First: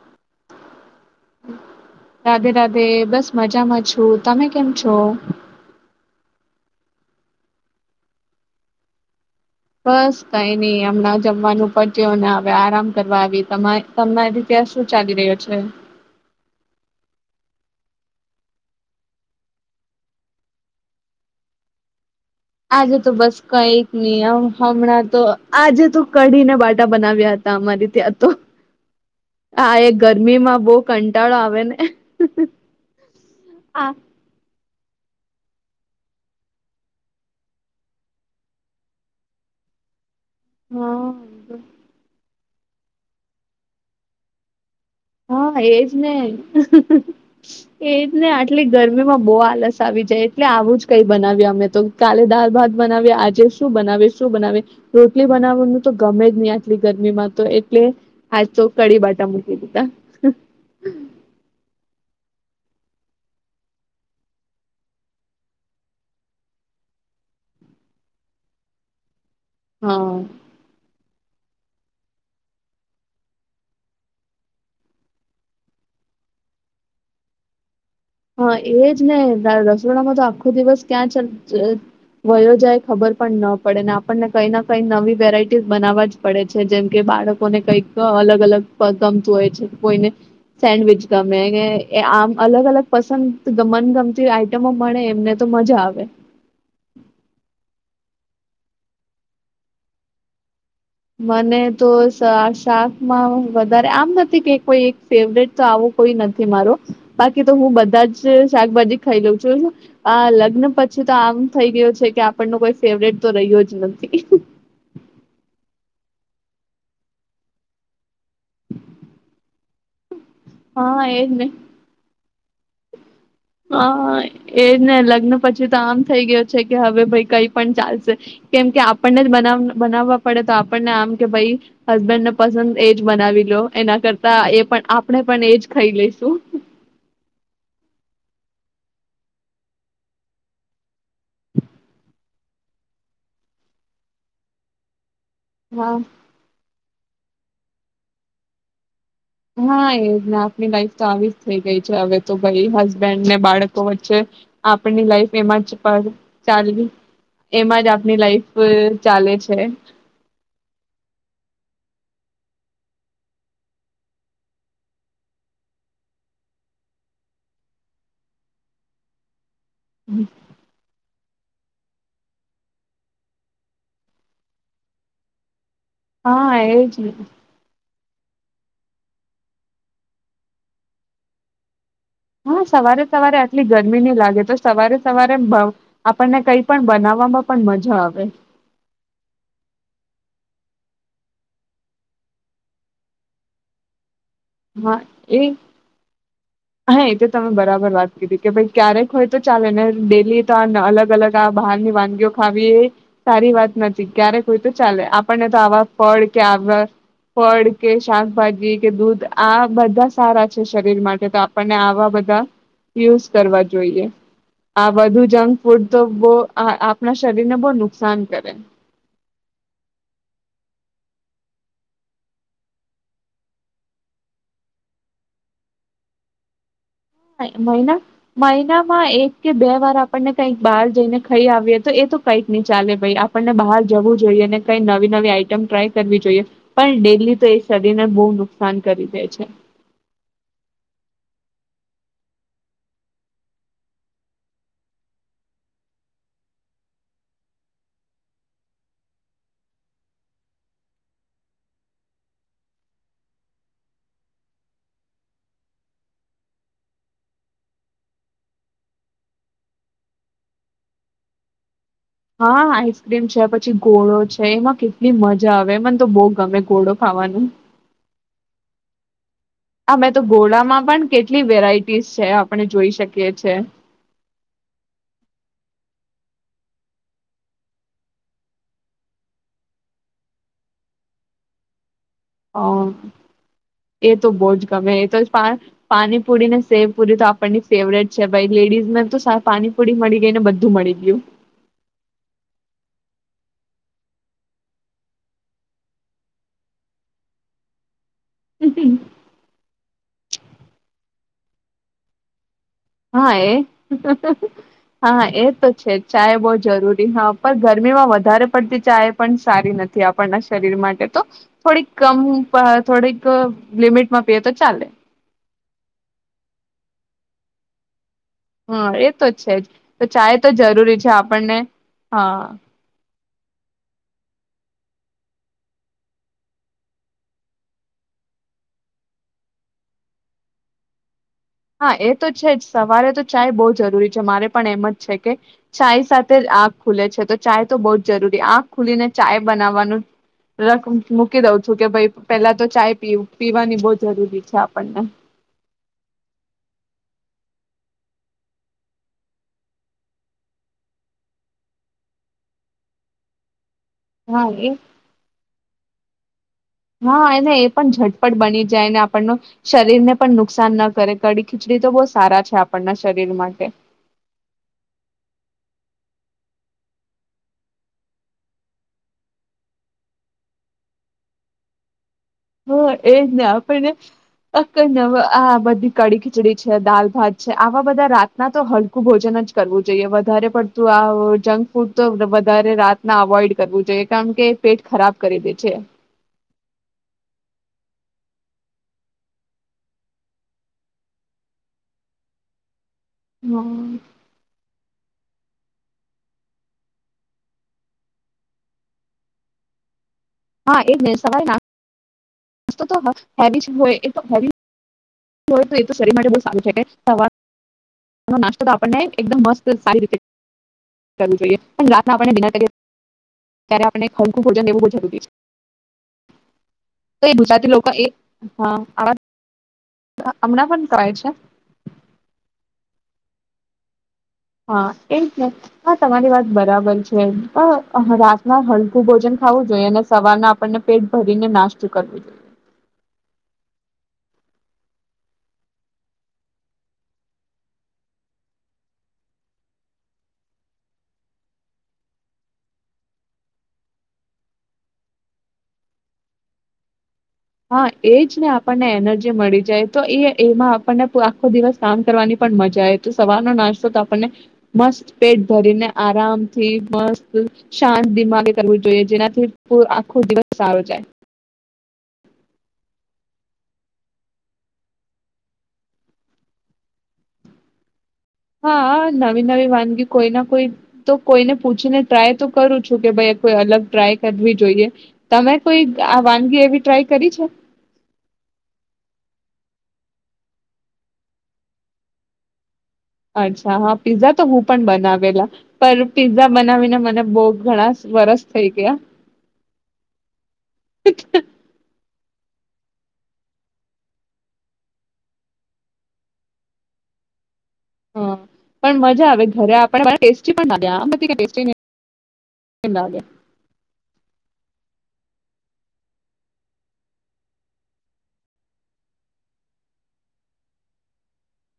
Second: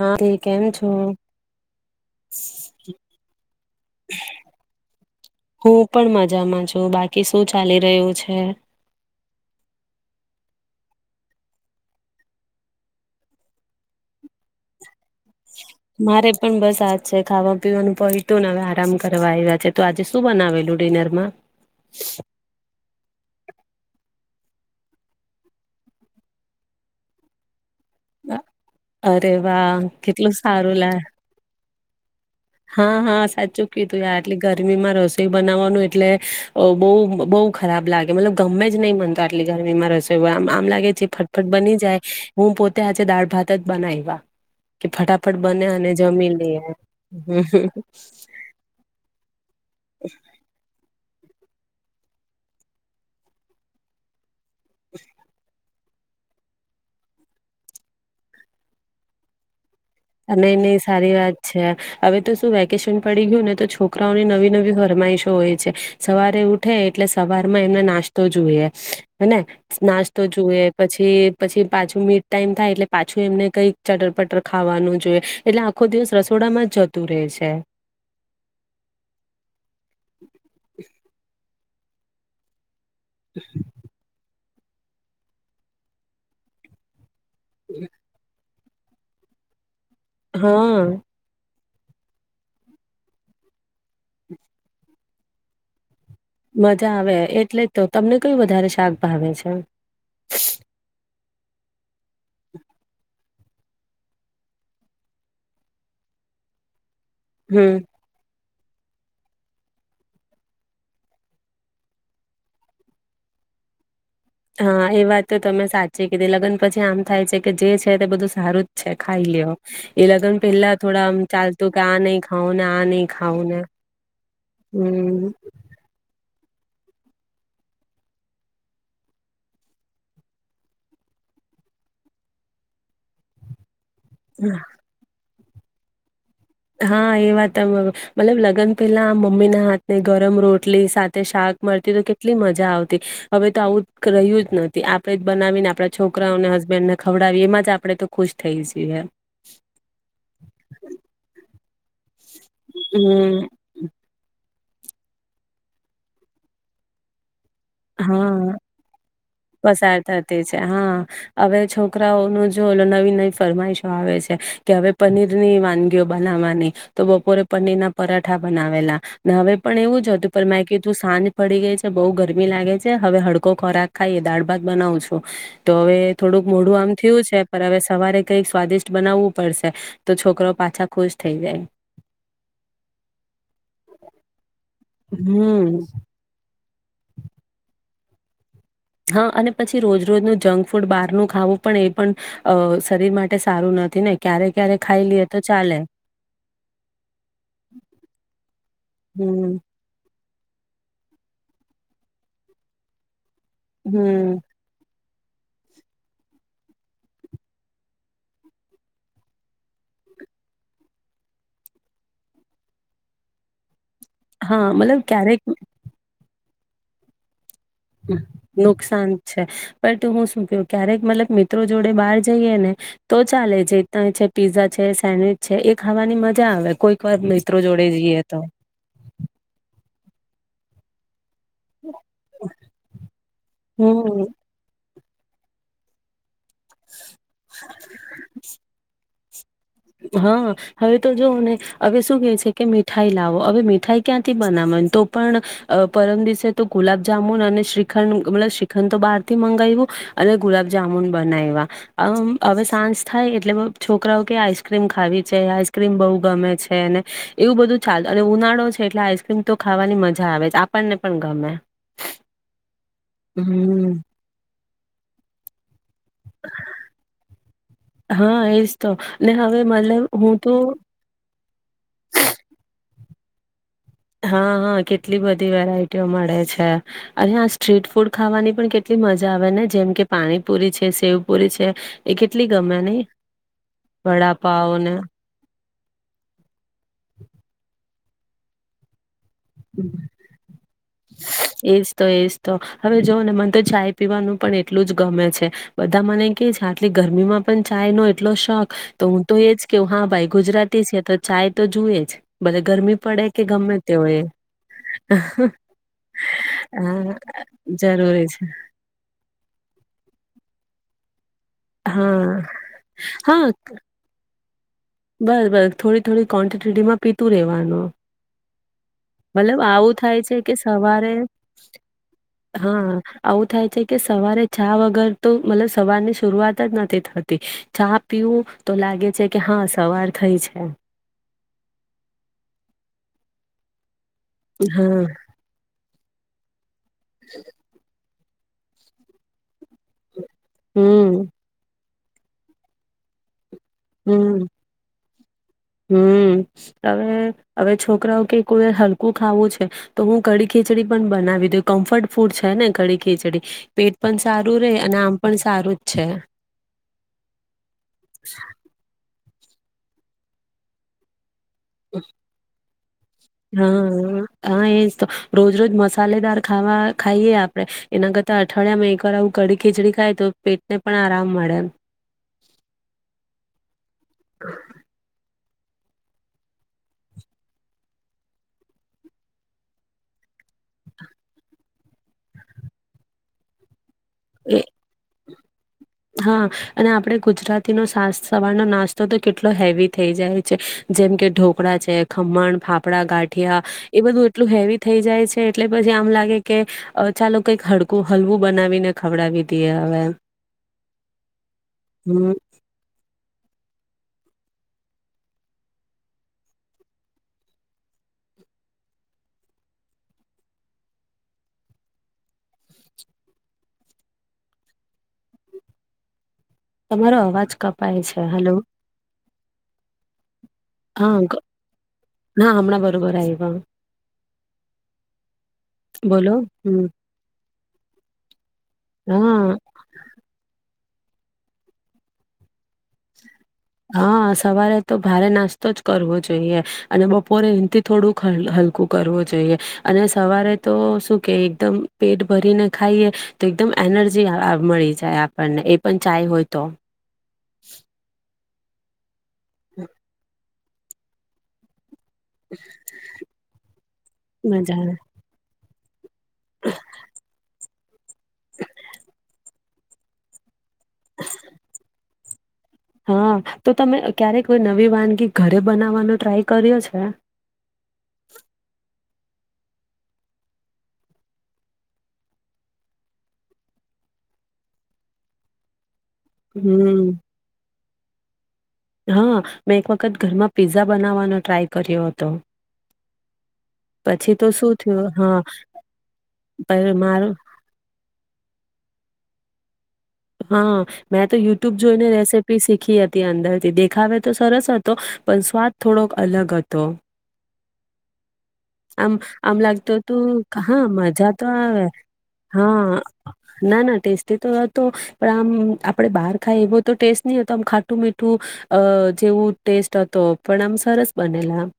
હા તે કેમ છો રાધે રાધે. બસ મજામાં છું. તમે કેમ છો? હું પણ મજામાં છું. બાકી, શું ચાલી રહ્યું છે? બસ, કઈ નઈ. હમણાં જમવાનું પત્યું. અને હવે આરામ કરવા આવી. [unintelligible] ચાલી રહ્યો છે. મારે પણ બસ આજ જ છે. ખાવા પીવાનું પઇતું અને હવે આરામ કરવા આવ્યા છે. તો આજે શું બનાવેલું છે ડિનરમાં? આજે તો બસ કઈક નહી. આમ હમણાં તો, આજે તો કઢીને બાટા બનાવ્યા હતા અમારી. ત્યાં તો, અરે હા વાહ એ કેટલું ગરમીમાં બો સારું લા કંટાળો આવે ને. હા હા સાચું કીધું યાર એટલી ગરમીમાં રસોઈ બનાવાનું એટલે બહુ બહુ ખરાબ લાગે. મતલબ ગમે જ નહી મને આટલી ગરમીમાં રસોઈ. આમ આમ લાગે છે, હા ફટફટ બની જાય. હું પો તે આજે દાળ ભાત જ બનાઇવા. હા એજ ને હ હ હ હમ એજ ને, આટલી ગરમી માં બહુ આલસ. આવી જાય, એટલે આવું. કઈ બનાવ્યા અમે તો. કાલે દાળ ભાત બનાવ્યા. આજે શું બનાવીશ? શુ બનાવિસ, રોટલી બનાવવાનું. તો ગમે જ નહી આટલી ગરમીમાં તો એટલે આજ તો કડી બાટા મૂકી દીધા. અને નઈ સારી વાત છે. હવે તો શું વેકેશન પડી ગયું ને તો છોકરાઓની નવી નવી ફરમાઈશો હોય છે. સવારે ઉઠે એટલે સવારમાં એમને નાસ્તો જોઈએ. હેને હા નાસ્તો જુએ પછી પછી પાછું મીડ ટાઈમ થાય એટલે પાછું એમને કઈક ચટર પટર ખ ખાવાનું જોએ એટલે આખો દિવસ રસોડામાં જ જતું રહેે છે. હા એજ ને રસોડામાં તો આખો દિવસ ક્યાં ચ વયો જાય. ખબર પણ ન પડેને આપણને કઈ ના કઈ નવી વેરાઈટીસ બનાવવા જ પડે છે જેમ કે બાળક કોને કઈ તો અલગ અલગ પગ ગમતું હોય છે. કોઈને હા સેન્ડવીચ ગમે ને એ આમ અલગ અલગ પસંદ મનગમતી આઈટમો મળે એમને તો મજા આવે. મજા આવે એટલે તો તમને કયું વધારે શાક ભાવે છે? મને તો શા શાકમાં વધારે આમ નથી કે કોઈ ફેવરેટ તો આવું કોઈ નથી મારો. બાકી તો હમ હું બધા જ શાકભાજી ખઈ લઉં છું, આ લગ્ન પછી તો આમ થઈ ગયુ છે કે આપણનું કોઈ ફેવરેટ તો રહ્યો જ નથી. હા એ વાત તો તમે સાચી કીધી, લગન પછી આમ થાય છે કે જે છે તે બધું સારું જ છે ખાઈ લ્યો, એ લગન પેલ્લા હા થોડા આમ એજ ને ચાલતું કે આ નઈ ખા. હવ ના આ નઈ હા એજ ને લગ્ન પછી તો આમ થઈ ગયો છે કે હવે ભઈ કંઈ પણ ચાલશે, કેમ કે આપણને જ બનાવ બનાવવા પડે તો આપણને આમ કે ભઈ હસબેન્ડને પસંદ એજ બનાવી લો. એના કરતા એ પણ આપણે પણ એજ ખઈ લઇશું હા એ વાત મ મતલબ લગન પહેલા મમ્મીના હાથની ગરમ રોટલી સાથે શાક મળતી તો કેટલી મજા આવતી, હવે તો આવું રહ્યું જ નથી, આપ ડે જ બનાવીને હા આપણા છોકરાઓ અને હસબન્ડને ખવડાવીએ એમાં જ આપણે તો ખુશ થઈ જીએ હા એજ ને આપની લાઈફ તો આવી જ થઈ ગઈ હવે તો ભાઈ હસબેન્ડને હમ બાળકો વચ્ચે આપણી લાઈફ એમાં જ પર ચાલવી એમાં જ આપણી લાઈફ હા ચાલે છે પસાર થતી છે, હા અવે છોકરાઓ નુ જો નવી નવી ફરમાઈશો આવે છે કે હવે પનીરની વાનગીઓ બનાવવાની તો બપોરે પનીરના પરાઠા બનાવેલા ને હવે પણ એવું જ હતું પણ મેં કીધુ સાને પડી ગઈ છે બઉ ગરમી લાગે છે. હવે હડકો ખોરાક ખાઈએ દાળ ભાત બનાવું છો તો હવે હા થોડુંક મોઢું આમ એજ ને થયું છે પણ હવે સવારે કઈક સ્વાદિષ્ટ બનાવવું પડશે તો છોકરો પાછા ખુશ થઈ જાય. હા સવારે સવારે આટલી ગરમી નહી લાગે તો સવારે સવારે હમ આપણને કઈ પણ બનાવવામાં પણ મજા આવે. હા અને પછી રોજ રોજનું જંક ફૂડ બહારનું ખાવું પણ એ પણ અ શરીર માટે સારું નથી ને. ક્યારે ક્યારે હા ખાઈ લઈએ એ તો ચાલે. હા એ તો તમે બરાબર વાત કીધી કે ભાઈ ક્યારેક હોય તો હમ ચાલે ને પેલી તો અલગ અલગ આ બહારની વાનગીઓ ખાવી સારી વાત નથી હમ ક્યારેક હોય તો ચાલે આપણને તો આવા ફળ કે આવા ફળ કે શાકભાજી કે દૂધ આ બધા સારા છે શરીર માટે તો આવા બધા યુઝ કરવા જોઈએ. હા આ મતલબ બધું ક્યારેક જંક ફૂડ તો અ આપના શ નુકસાન છે પણટું હું શું કેવ. ક્યારેક મતલબ મિત્રો જોડે બહાર જઈએ ને તો ચાલે જે ત છે પીઝા છે સેન્ડવીચ છે એ ખાવાની મજા આવે કોઈ મહિના મહિનામાં એક કે બે વાર આપણને કઈક બહાર જઈને ખાઈ આવીએ તો એ તો કંઈક નહી ચાલે ભાઈ આપણને બહાર હમ જવું જોઈએ ને કઈ નવી નવી આઈટમ ટ્રાય કરવી જોઈએ પણ ડેલી તો એ શરીરને બહુ નુકસાન કરી દે છે. હા હવે તો જોવ ને હવે શું કે છે કે મીઠાઈ લાવો હવે મીઠાઈ ક્યાંથી બનાવા તો પણ અ પરમ દિવસે તો ગુલાબજામુન અને શ્રીખંડ મતલબ શ્રીખંડ તો બહાર થી મંગાવું અને ગુલાબજામુન બનાવવા હવે સાંજ થાય એટલે છોકરાઓ કે આઈસ્ ક્રીમ ખાવી છે આઈસ્ક્રીમ બહુ ગમે છે ને એવું બધું ચાલ અને ઉનાળો છે એટલે આઈસ્ક્રીમ તો ખાવાની મજા આવે છે આપણને પણ ગમે. હા આઈસક્રીમ છે પછી હમ ઘોળો છે એમાં કેટલી મજા આવે. હવે મન તો બહ ગમે ઘોડો ખાવાનું. હા એજ તો. ને હવે અમેં મતલબ તો હું ઘોલામાં પણ કેટલી વેરાયટીસ છે આપણે જોઈ શકીએ. કે છે. હા હા કેટલી બધી વેરાયટીઓ મળે છે અને આ સ્ટ્રીટ ફૂડ ખાવાની પણ કેટલી મજા આવે ને જેમ કે પાણીપુરી છે, સેવપુરી છે. એ કેટલી ગમે નહી હ એ તો બહુજ વડાપાવ ગમે ને એ તો પા પાણીપુરી ને શેવ પુરી તો આપણની ફેવરેટ. છે ભાઈ લેડીઝ તો સા પાણીપુડી મળી ગઈ ને બધું મળી. ગયું એજ તો એજ તો હવે જો મને તો ચાય પીવાનું પણ એટલું જ ગમે છે. બધા મને કે છે આટલી ગરમીમાં પણ ચાય નો એટલો શોક તો હા હું તો એ જ કેઉ હા ભાઈ ગુજરાતી છે તો ચાય તો જુએ જ ગરમી પડે હા કે એ ગમે તે હોય હા એ ચાય બઉ એ જરૂરી હા પણ ગરમીમાં જરૂરી છે વધારે પડતી ચાય પણ સારી નથી આપના શરીર માટે તો થોડીક કમ હા પ થોડીક લિમિટમાં પીએ તો ચાલે. બ બ થોડી થોડી ક્વોન્ટિટીમાં પીતું રેવાનું. હા એ તો છે જ તો થાય ચાય છે તો કે જરૂરી છે સવારે આપણને હા. આવું થાય છે કે સવારે ચા વગર તો મતલબ સવાર ની શરૂઆત જ નથી થતી ચા પીવું તો લાગે છે કે હા સવાર થઈ છે. હા એ તો છે જ સવારે તો ચાય બો જરૂરી જ મારે પણ એમ જ હા છે કે ચાય સાથે આગ ખુલે છે, તો ચાય તો બો જરૂરી આંખ ખુલીને ચાય બનાવવાનું રક હમ મૂકી દઉં છું કે ભાઈ પેલા તો ચાય પીવું પીવાની તો જરૂરી હમ છે, આપણને અવે અવે છોકરાઓ કે કોઈ હલકું ખાવું છે, તો હું કડી ખીચડી પણ બનાવી દઉ કમ્ફર્ટ ફૂડ છે, ને કડી ખીચડી. પેટ પણ હા સારું એ રહે અને આમ પણ સારું છે. હા એને પણ ઝટપટ બની જાય ને પણનો શરીર ને પણ નુકસાન ન કરે. કડી ખીચડી તો બો સારા છે. આપણના શરીર હ માટે હ એજ તો રોજ રોજ મ સાલેદાર ખાવા ખાઈએ આપડણે એના કરતા અઠવાડિયામાં એકવાર આવું કડી ખીચડી ખાય તો પેટને પણ આરામ મળે એમ. હા એજ ને આપણને [unintelligible] આ બધી કડી ખીચડી છે, દાલ ભાત છે, આવા બધા રાતના તો હલકું ભોજન જ કરવું જોઈએ વધારે પડતું આ જંક ફૂડ ફૂડ તો વધારે રાત ના અવોઈડ કરવું જોઈએ. કેમ કે એ પેટ ખરાબ કરી દે છે. હા અને આપડે ગુજરાતીનો સાસ સવારનો નાસ્તો તો કેટલો હેવી થઈ જાય છે જેમ કે ઢોકળા છે ખમણ ફા પડા ગાંઠિયા હમ એ બધું એટલું હેવી થઈ જાય છે. એટલે પછી આમ લાગે કે અવે ચાલો કઈક હકું હલવું બનાવીને ખવડાવી દઈએ હવે એમ. હા એટ સવાના. હમ્મ. તો તો હેવી જ હોય એ તો હે એ તો શરીર માટે બહ સારું છે કેર નાસ્તો તો આપણને એકદમ મસ્ત સારી રીતે કરવું જોઈએ પણ રાત આપનેના ડિનર કરીએ ત્યારે આપ હલકું ભોજન એવું બ જરૂરી છે. તમારો તો એ અવાજ ગુજરાતી લોકોક કપાય એક છે હલો હ હમણાં પણ કહે છે. વ રાય વા. હા એ જ ને હ તમારી બોલો વાત હમ બરાબર છે અ રાતમાં હલકું ભોજન હા ખાવું જોઈએ અને સવારના આપને પેટ ભરીને નાસ્ત કરવું જોઈએ. હા સવારે તો ભારે નાસ્તો જ કરવો જોઈએ અને બપોરે એથી થોડુંક હલ હલકું કરવું જોઈએ અને સવારે તો શું કે એકદમ પેટ ભરીને ખાઈએ તો એકદમ એનર્જી મળી જાય આપણને એ પણ ચાય હોય તો. હા એજ ને આપે પણ એનર્જી જી મળી જાય તો એ એમાં આપને આખો દિવસ કામ કરવાની પણ મજા આવે તો સવારનો નાસ્તો તો આપણને મજા આવે. મસ્ત પેટ ભરીને આરામ થી મસ્ત શાંત દિમાગે કરવું જોઈએ. જેનાથી આ આખો દિવસ સારો જાય. હા તો તમે ક્યારેક કોઈ નવી વાનગી ઘરે બનાવવાનો ટ્રાય કર્યો છે? હા નવી નવી વાનગી કોઈ ના કોઈ તો કોઈને પૂછીને ટ્રાય તો કરું છું કે ભાઈ કોઈ અલગ ટ્રાય કરવી જોઈએ. તમે કોઈ આ વાનગી એવી ટ્રાય હમ્મ. કરી છે? હા મેં એક વખત ઘરમાં પિઝા બનાવવાનો ટ્રાય કર્યો હતો. અચ્છા હા પીઝા પછી તો હું શું પણ થયું હા બનાવેલા પર પીઝા બનાવીને મને મારું બહ ઘણા વરસ થઈ ગયા. હા મેં તો યુટ્યુબ જોઈને રેસીપ પી શીખી હતી અંદરથી દેખાવે તો સરસ હતો પણ સ્વાદ થોડોક અલગ હતો. હા. પણ આમ મજા આવે આમ ઘરે લાગત આપણે હતું ટેસ્ટી પણ હા લાગે આમ મજા બધી તો ટેસ્ટી આવે હા લાગે ના ના ટેસ્ટી તો તો પણ આમ આપડે બહાર ખાઈ એવો તો ટેસ્ટ નહી હતો આમ ખાટું મીઠું અ જેવું ટેસ્ટ હતો. પણ આમ સરસ બનેલા આમ.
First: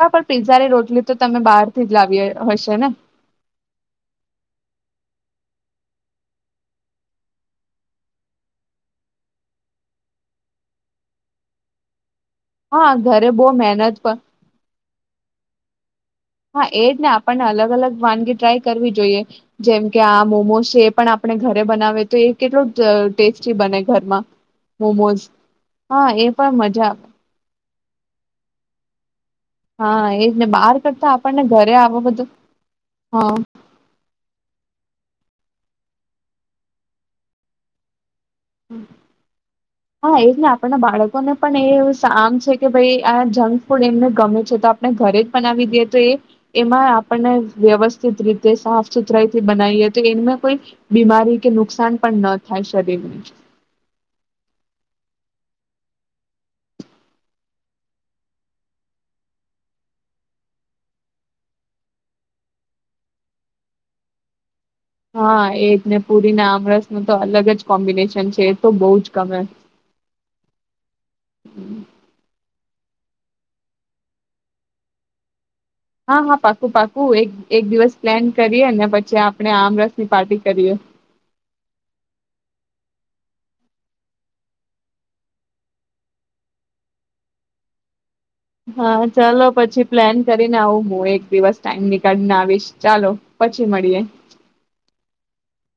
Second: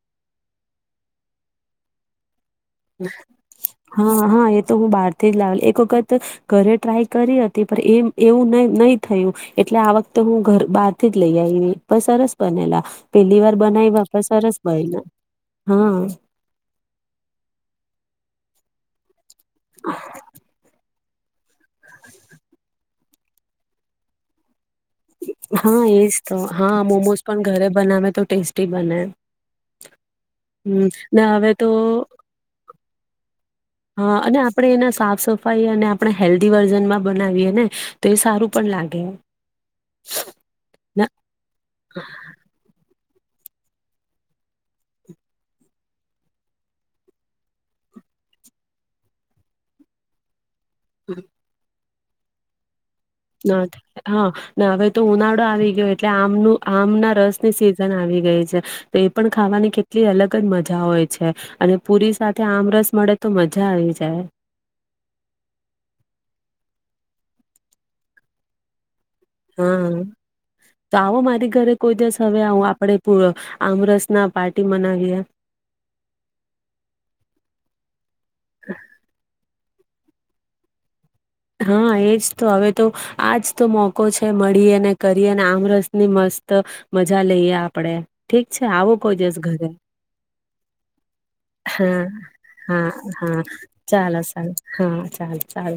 હા પણ પીઝા ની રોટલી તો તમે બહાર થી જ લાવીએ. હા હા એ તો હું બાર લાવે એક વખત ઘરે ટ્રાય કરી હતી. પણ એ એવું નહી થયું એટલે આ વખતે હું ઘર બહાર જ લઈ આવી. પણ સરસ બનાલા હા ઘરે પેલી બહુ વાર બનાવી મહેનત બાપ સરસ બયલા હા. હા એજ ને આપણને અલગ અલગ વાનગી ટ્રાય કરવી જોઈએ. જેમકે આ મોમોઝ છે એ પણ આપણે ઘરે બનાવે તો એ કેટલું ટેસ્ટી બને ઘરમાં મોમોઝ હા એજ એ તો પણ હા મજા આવે. મોમોઝ પણ ઘરે બનાવે તો ટેસ્ટી બને. હા એજ ને બહાર હમ કરતા ને આપણને હવે તો ઘરે આવો બધું હા હા અને આપણે એના સાફ સફાઈ અને આપણે હેલ્ધી વર્ઝનમાં બનાવીએ ને. તો એ સારું પણ લાગે ને હા એજ ને આપણના બાળકોને પણ એવું શમ છે કે ભાઈ આ જંક ફૂડ એમને ગમે છે, તો આપણે ઘરે જ બનાવી દઈએ તો એ એમાં આપણને વ્યવસ્થિત રીતે સાફ સુથરાઈથી બનાવીએ તો એને કોઈ બીમાારી કે નુકસાન પણ ન થાય શરીર ને ના હા હવે તો ઉનાળો આવી ગયો એટલે આમનું આમ ના રસની સિઝન આવી ગઈ છે, તો એ પણ ખાવાની કેટલી અલગ જ મજા હોય છે, અને પુરી સાથે આમ રસ મળે તો મજા આવી જાય. હા એ જને પુરીને આમરસ ન તો અલગ જ કોમ્બિનેશન છે. એ તો બો જ ગમે હા તો આવો મારી ઘરે કોઈ દિવસ હવે આવું આપડે પ આમરસ ના પાર્ટી મનાવી્યા. હા હા પાકું પાકું એક એક દિવસ પ્લાન કરી અને પછી આપણે આમ રસ કી પાર્ટી કરીએ. હા એજ તો હવે તો આજ તો મોકો છે મળી અને કરી અને આમરસ ની મસ્ત મજા લઈએ આપડણે. હા ચાલો પછી પ્લાન કરીને આવું હું એક દિવસ ટાઈમ હા નીકળીને આવીશ હા ચાલો હા પછી મળીએે. ચાલો ચાલો હા ચાલો ચાલો